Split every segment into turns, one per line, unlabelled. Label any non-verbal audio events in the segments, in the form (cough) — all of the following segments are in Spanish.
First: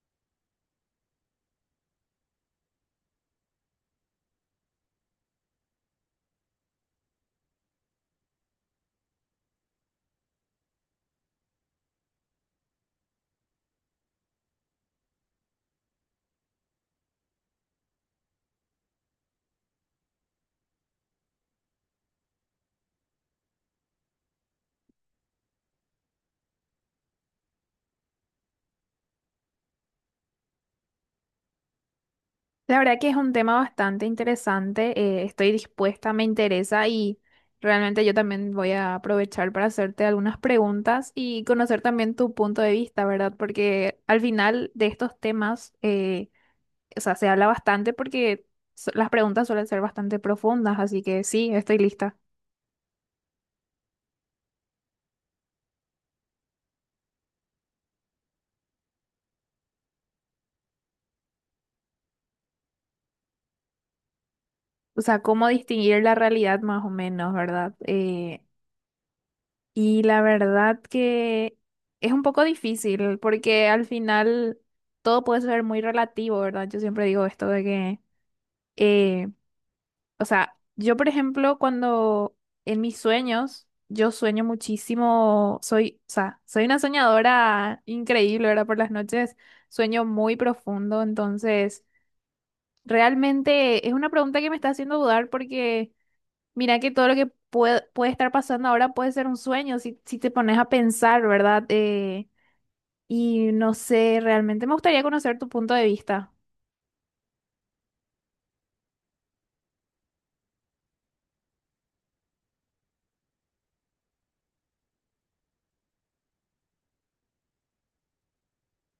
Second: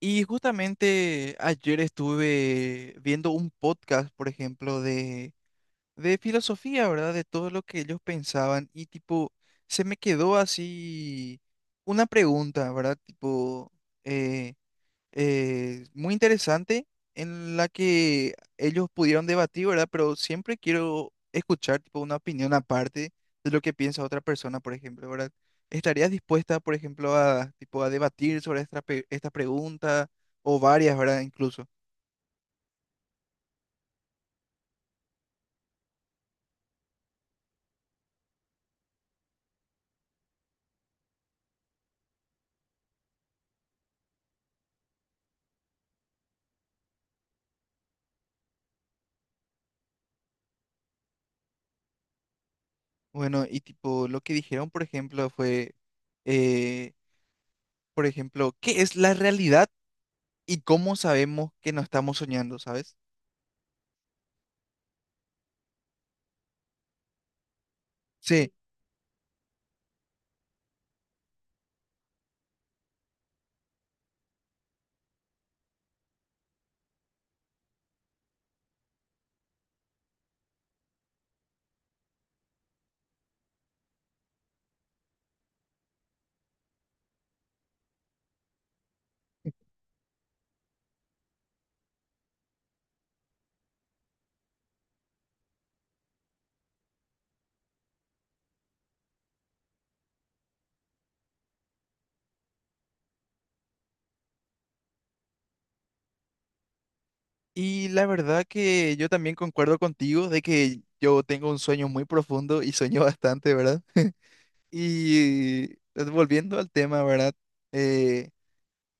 Y justamente ayer estuve viendo un podcast, por ejemplo, de filosofía, ¿verdad? De todo lo que ellos pensaban y tipo, se me quedó así una pregunta, ¿verdad? Tipo, eh, muy interesante en la que ellos pudieron debatir, ¿verdad? Pero siempre quiero escuchar tipo, una opinión aparte de lo que piensa otra persona, por ejemplo, ¿verdad? ¿Estarías dispuesta, por ejemplo, a, tipo, a debatir sobre esta pregunta o varias, ¿verdad? Incluso.
La verdad que es un tema bastante interesante, estoy dispuesta, me interesa y realmente yo también voy a aprovechar para hacerte algunas preguntas y conocer también tu punto de vista, ¿verdad? Porque al final de estos temas, o sea, se habla bastante porque las preguntas suelen ser bastante profundas, así que sí, estoy lista.
Bueno, y tipo, lo que dijeron, por ejemplo, fue, eh, por ejemplo, ¿qué es la realidad y cómo sabemos que no estamos soñando, ¿sabes?
O sea, cómo distinguir la realidad más o menos, ¿verdad?
Sí.
Y la verdad que es un poco difícil porque al final todo puede ser muy relativo, ¿verdad? Yo siempre digo esto de que, eh, o sea, yo por ejemplo cuando en mis sueños, yo sueño muchísimo, soy, o sea, soy una soñadora increíble, ¿verdad? Por las noches sueño muy profundo, entonces realmente es una pregunta que me está haciendo dudar porque mira que todo lo que puede, puede estar pasando ahora puede ser un sueño si, si te pones a pensar, ¿verdad? Y no sé, realmente me gustaría conocer tu punto de vista.
Y la verdad que yo también concuerdo contigo de que yo tengo un sueño muy profundo y sueño (laughs) bastante, ¿verdad? Y volviendo al tema, ¿verdad? Eh,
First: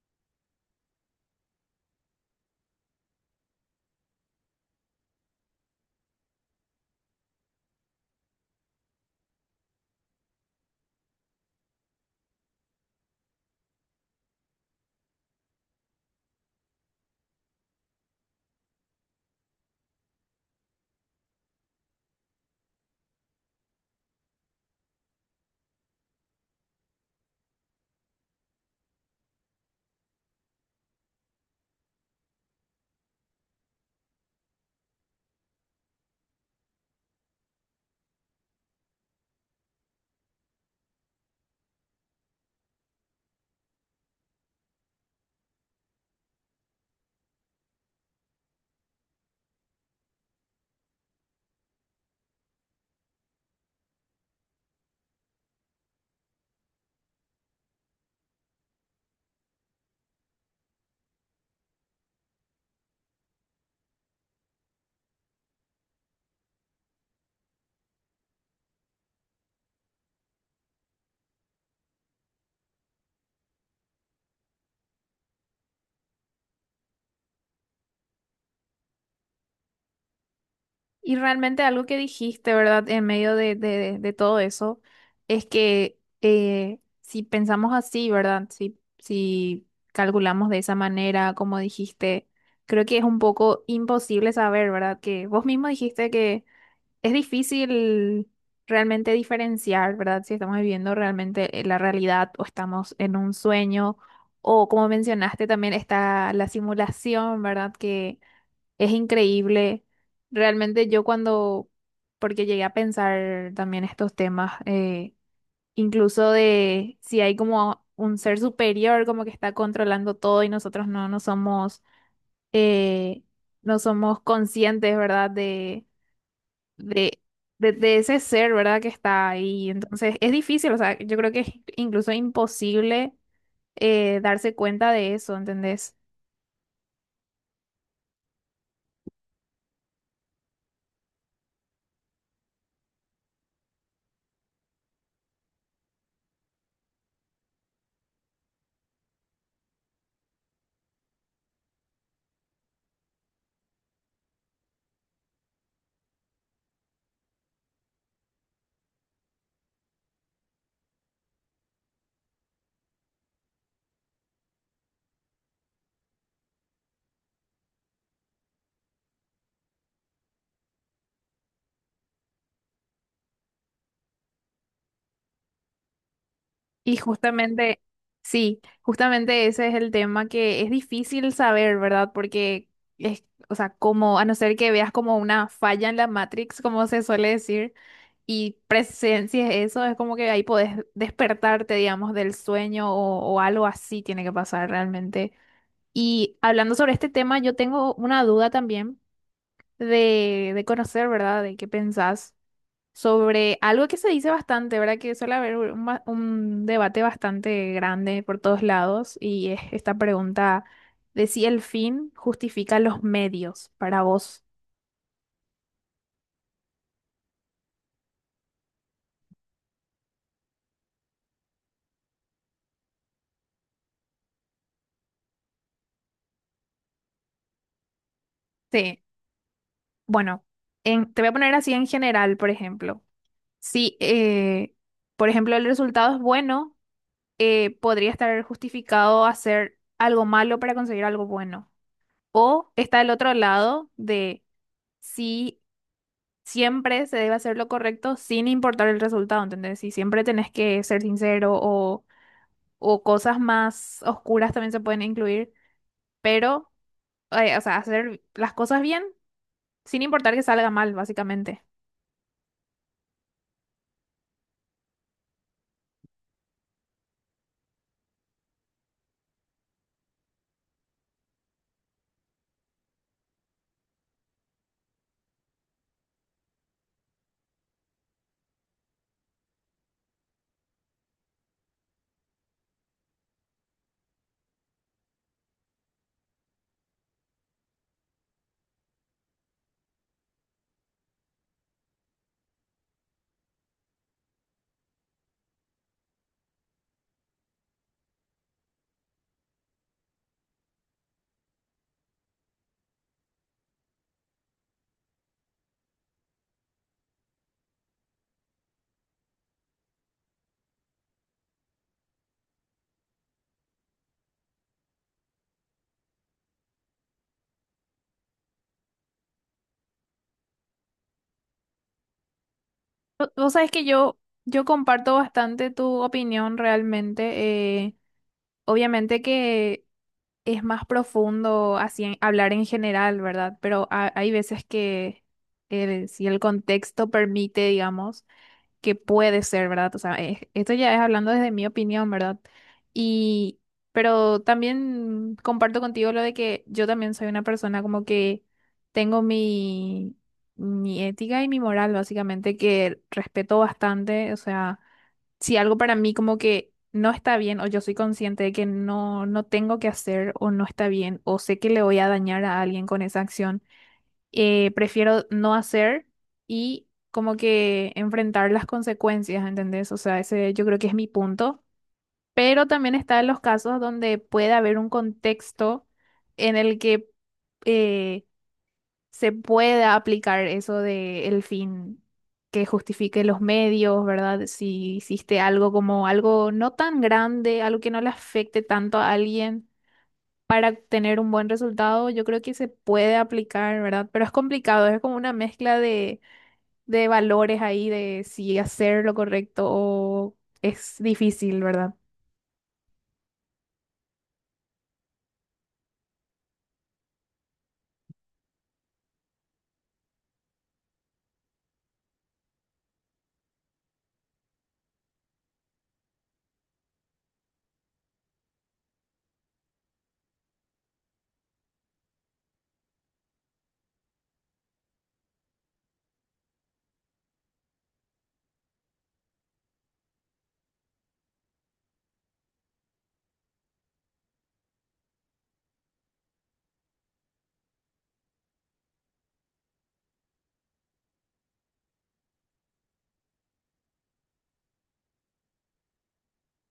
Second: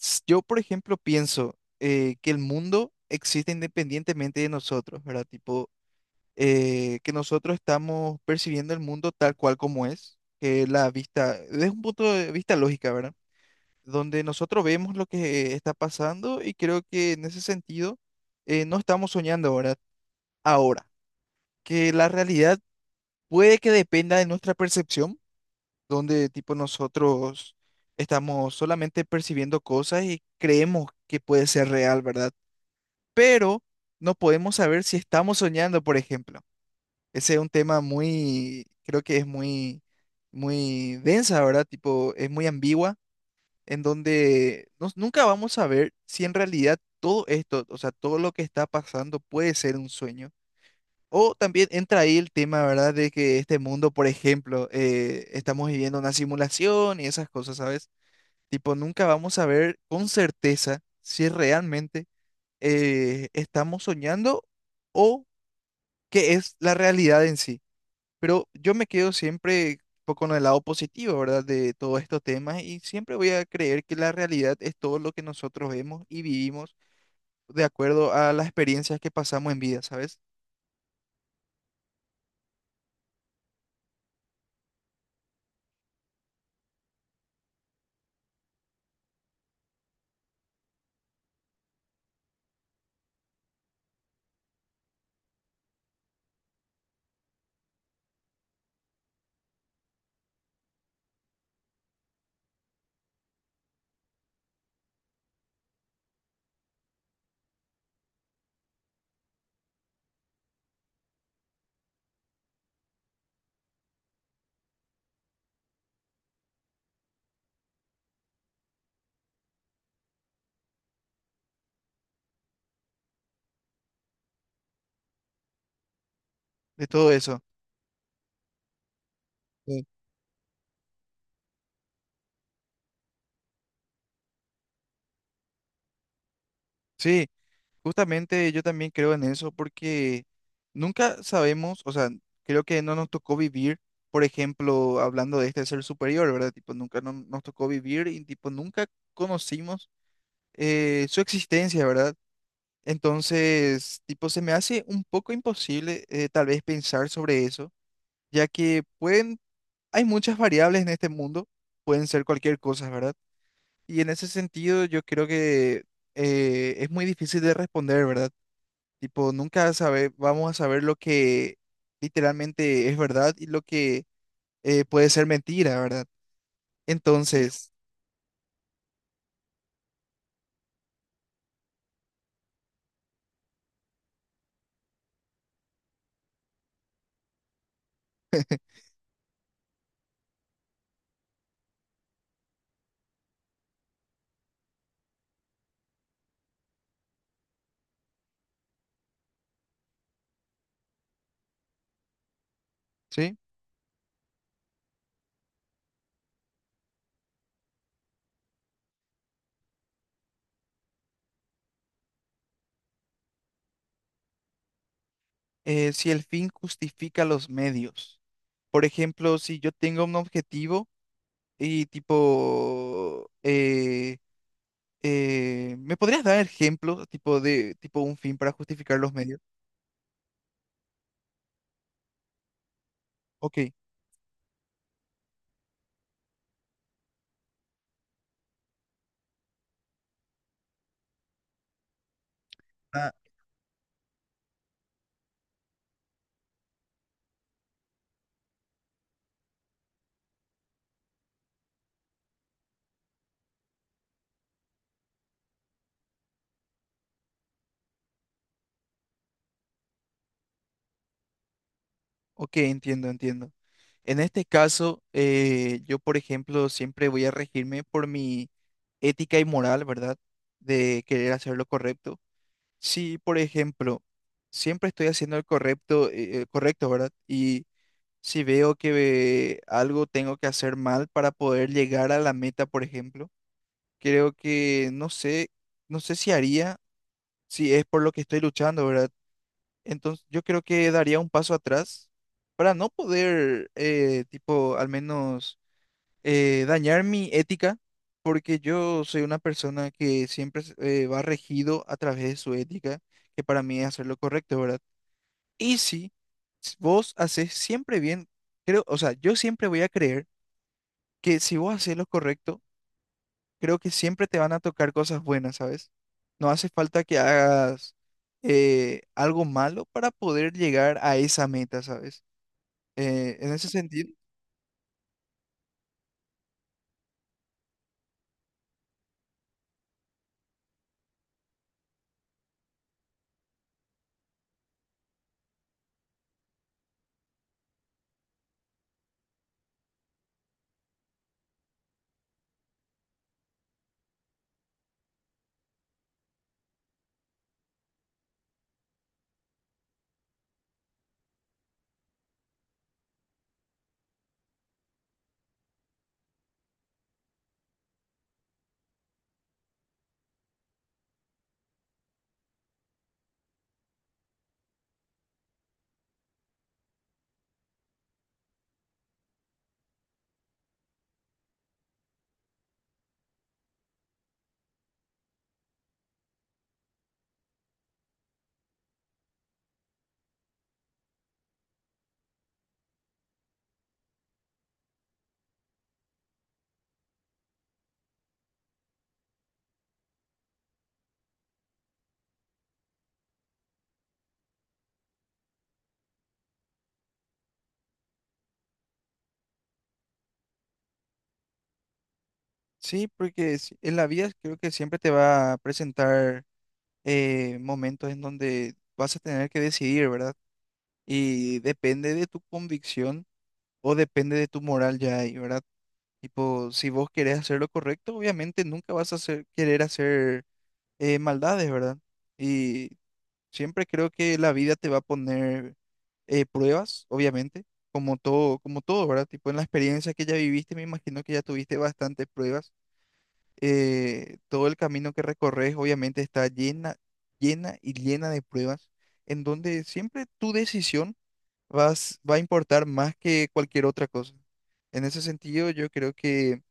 yo, por ejemplo, pienso que el mundo existe independientemente de nosotros, ¿verdad? Tipo, que nosotros estamos percibiendo el mundo tal cual como es, que la vista, desde un punto de vista lógica, ¿verdad? Donde nosotros vemos lo que está pasando y creo que en ese sentido no estamos soñando, ¿verdad? Ahora, que la realidad puede que dependa de nuestra percepción, donde tipo nosotros estamos solamente percibiendo cosas y creemos que puede ser real, ¿verdad? Pero no podemos saber si estamos soñando, por ejemplo. Ese es un tema muy, creo que es muy, muy densa, ¿verdad? Tipo, es muy ambigua, en donde nunca vamos a ver si en realidad todo esto, o sea, todo lo que está pasando puede ser un sueño. O también entra ahí el tema, ¿verdad? De que este mundo, por ejemplo, estamos viviendo una simulación y esas cosas, ¿sabes? Tipo, nunca vamos a ver con certeza si realmente estamos soñando o qué es la realidad en sí. Pero yo me quedo siempre con el lado positivo, ¿verdad? De todos estos temas y siempre voy a creer que la realidad es todo lo que nosotros vemos y vivimos de acuerdo a las experiencias que pasamos en vida, ¿sabes?
Y realmente algo que dijiste, ¿verdad? En medio de, de todo eso, es que si pensamos así, ¿verdad? Si, si calculamos de esa manera, como dijiste, creo que es un poco imposible saber, ¿verdad? Que vos mismo dijiste que es difícil realmente diferenciar, ¿verdad? Si estamos viviendo realmente la realidad o estamos en un sueño, o como mencionaste también está la simulación, ¿verdad? Que es increíble. Realmente yo cuando, porque llegué a pensar también estos temas, incluso de si hay como un ser superior como que está controlando todo y nosotros no, no somos, eh, no somos conscientes, ¿verdad?
De todo
De,
eso.
de ese ser, ¿verdad? Que está ahí.
Sí.
Entonces es difícil, o sea, yo creo que es incluso imposible darse cuenta de eso, ¿entendés?
Sí, justamente yo también creo en eso porque nunca sabemos, o sea, creo que no nos tocó vivir, por ejemplo, hablando de este ser superior, ¿verdad? Tipo, nunca no- nos tocó vivir y tipo, nunca conocimos su existencia, ¿verdad? Entonces, tipo, se me hace un poco imposible tal vez pensar sobre eso, ya que pueden, hay muchas variables en este mundo, pueden ser cualquier cosa, ¿verdad? Y en ese sentido yo creo que es muy difícil de responder, ¿verdad? Tipo, nunca sabe, vamos a saber lo que literalmente es verdad y lo que puede ser mentira, ¿verdad?
Y
Entonces,
justamente, sí, justamente ese es el tema que es difícil saber, ¿verdad? Porque es, o sea, como, a no ser que veas como una falla en la Matrix, como se suele decir, y
(laughs)
presencias eso, es como que ahí podés despertarte, digamos, del sueño o algo así tiene que pasar realmente. Y hablando sobre este tema, yo tengo una duda también de conocer, ¿verdad? De qué pensás
¿sí?
sobre algo que se dice bastante, ¿verdad? Que suele haber un, un debate bastante grande por todos lados y es esta pregunta de si el fin justifica los medios para vos.
Si el fin justifica los medios. Por ejemplo, si yo tengo un objetivo y tipo, ¿me podrías dar ejemplo tipo de tipo un fin para justificar
Sí.
los medios?
Bueno, te voy a poner así en general, por ejemplo.
Ok.
Si, por ejemplo, el resultado es bueno, podría estar justificado hacer algo malo para conseguir algo bueno. O está el otro lado de si siempre se debe hacer lo correcto sin importar el resultado, ¿entendés? Si siempre tenés que ser sincero o cosas más oscuras también se pueden incluir, pero, o sea, hacer las cosas bien sin importar que salga mal, básicamente.
Ok, entiendo, entiendo. En este caso, yo, por ejemplo, siempre voy a regirme por mi ética y moral, ¿verdad? De querer hacer lo correcto. Si, por ejemplo, siempre estoy haciendo el correcto, correcto, ¿verdad? Y si veo que algo tengo que hacer mal para poder llegar a la meta, por ejemplo, creo que no sé, no sé si haría, si es por lo que estoy luchando, ¿verdad? Entonces, yo creo que daría un paso atrás para no poder, tipo, al menos dañar mi ética, porque yo soy una persona que siempre va regido a través de su ética, que para mí es hacer lo correcto, ¿verdad? Y sí, si s- vos haces siempre bien, creo, o sea, yo siempre voy a creer que si vos haces lo correcto, creo que siempre te van a tocar cosas buenas, ¿sabes? No hace falta que hagas algo malo para poder llegar a esa meta, ¿sabes?
Vos
En ese
sabés que
sentido,
yo comparto bastante tu opinión realmente. Obviamente que es más profundo así hablar en general, ¿verdad? Pero hay veces que si el contexto permite, digamos, que puede ser, ¿verdad? O sea, esto ya es hablando desde mi opinión, ¿verdad? Y, pero también comparto contigo lo de que yo también soy una persona como que tengo mi, mi ética y mi moral, básicamente, que respeto bastante, o sea si algo para mí como que no está bien o yo soy consciente de que no, no tengo que hacer o no está bien o sé que le voy a dañar a alguien con esa acción, prefiero no hacer y como que enfrentar las consecuencias, ¿entendés? O sea, ese yo creo que es mi punto. Pero también está en los casos donde puede haber un contexto en el que eh, se pueda aplicar eso de el fin que justifique los medios, ¿verdad? Si hiciste algo como algo no tan grande, algo que no le afecte tanto a alguien para tener un buen resultado, yo creo que se puede aplicar, ¿verdad? Pero es complicado, es como una mezcla de valores ahí de si hacer lo correcto o es difícil, ¿verdad?
sí, porque en la vida creo que siempre te va a presentar momentos en donde vas a tener que decidir, ¿verdad? Y depende de tu convicción o depende de tu moral ya ahí, ¿verdad? Tipo, si vos querés hacer lo correcto, obviamente nunca querer hacer maldades, ¿verdad? Y siempre creo que la vida te va a poner pruebas, obviamente, como todo, ¿verdad? Tipo, en la experiencia que ya viviste, me imagino que ya tuviste bastantes pruebas todo el camino que recorres obviamente está llena, llena y llena de pruebas, en donde siempre tu decisión va a importar más que cualquier otra cosa. En ese sentido, yo creo que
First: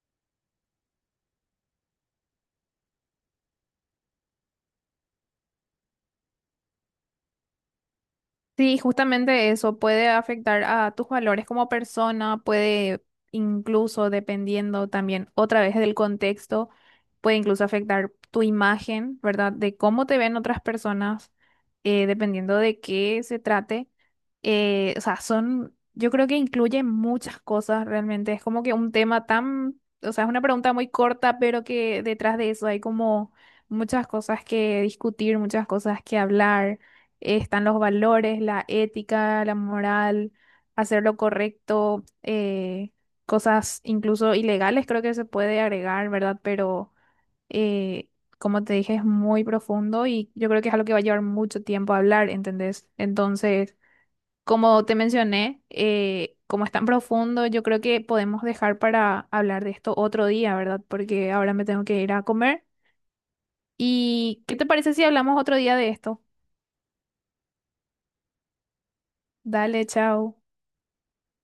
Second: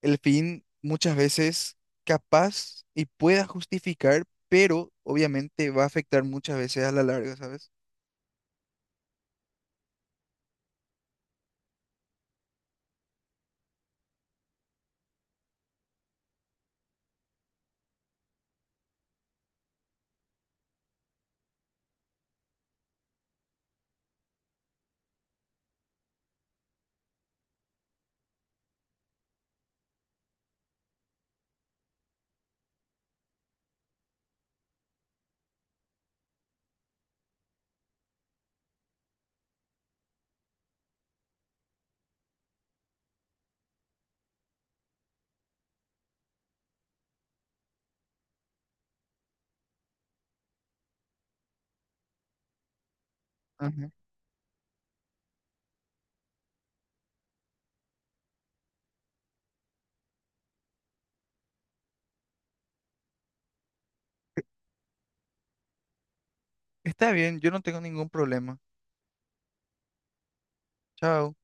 el fin muchas veces capaz y pueda justificar, pero obviamente va a afectar muchas veces a la larga, ¿sabes?
Sí, justamente eso puede afectar a tus valores como persona, puede incluso, dependiendo también otra vez del contexto, puede incluso afectar tu imagen, ¿verdad? De cómo te ven otras personas, dependiendo de qué se trate. O sea, son, yo creo que incluye muchas cosas realmente. Es como que un tema tan, o sea, es una pregunta muy corta, pero que detrás de eso hay como muchas cosas que discutir, muchas cosas que hablar están los valores, la ética, la moral, hacer lo correcto, cosas incluso ilegales creo que se puede agregar, ¿verdad? Pero eh, como te dije, es muy profundo y yo creo que es algo que va a llevar mucho tiempo hablar, ¿entendés? Entonces,
Ajá.
como te mencioné, como es tan profundo, yo creo que podemos dejar para hablar de esto otro día, ¿verdad? Porque ahora me tengo que ir a comer. ¿Y qué te parece si hablamos otro día de esto?
Está bien, yo no tengo ningún problema.
Dale, chao.
Chao.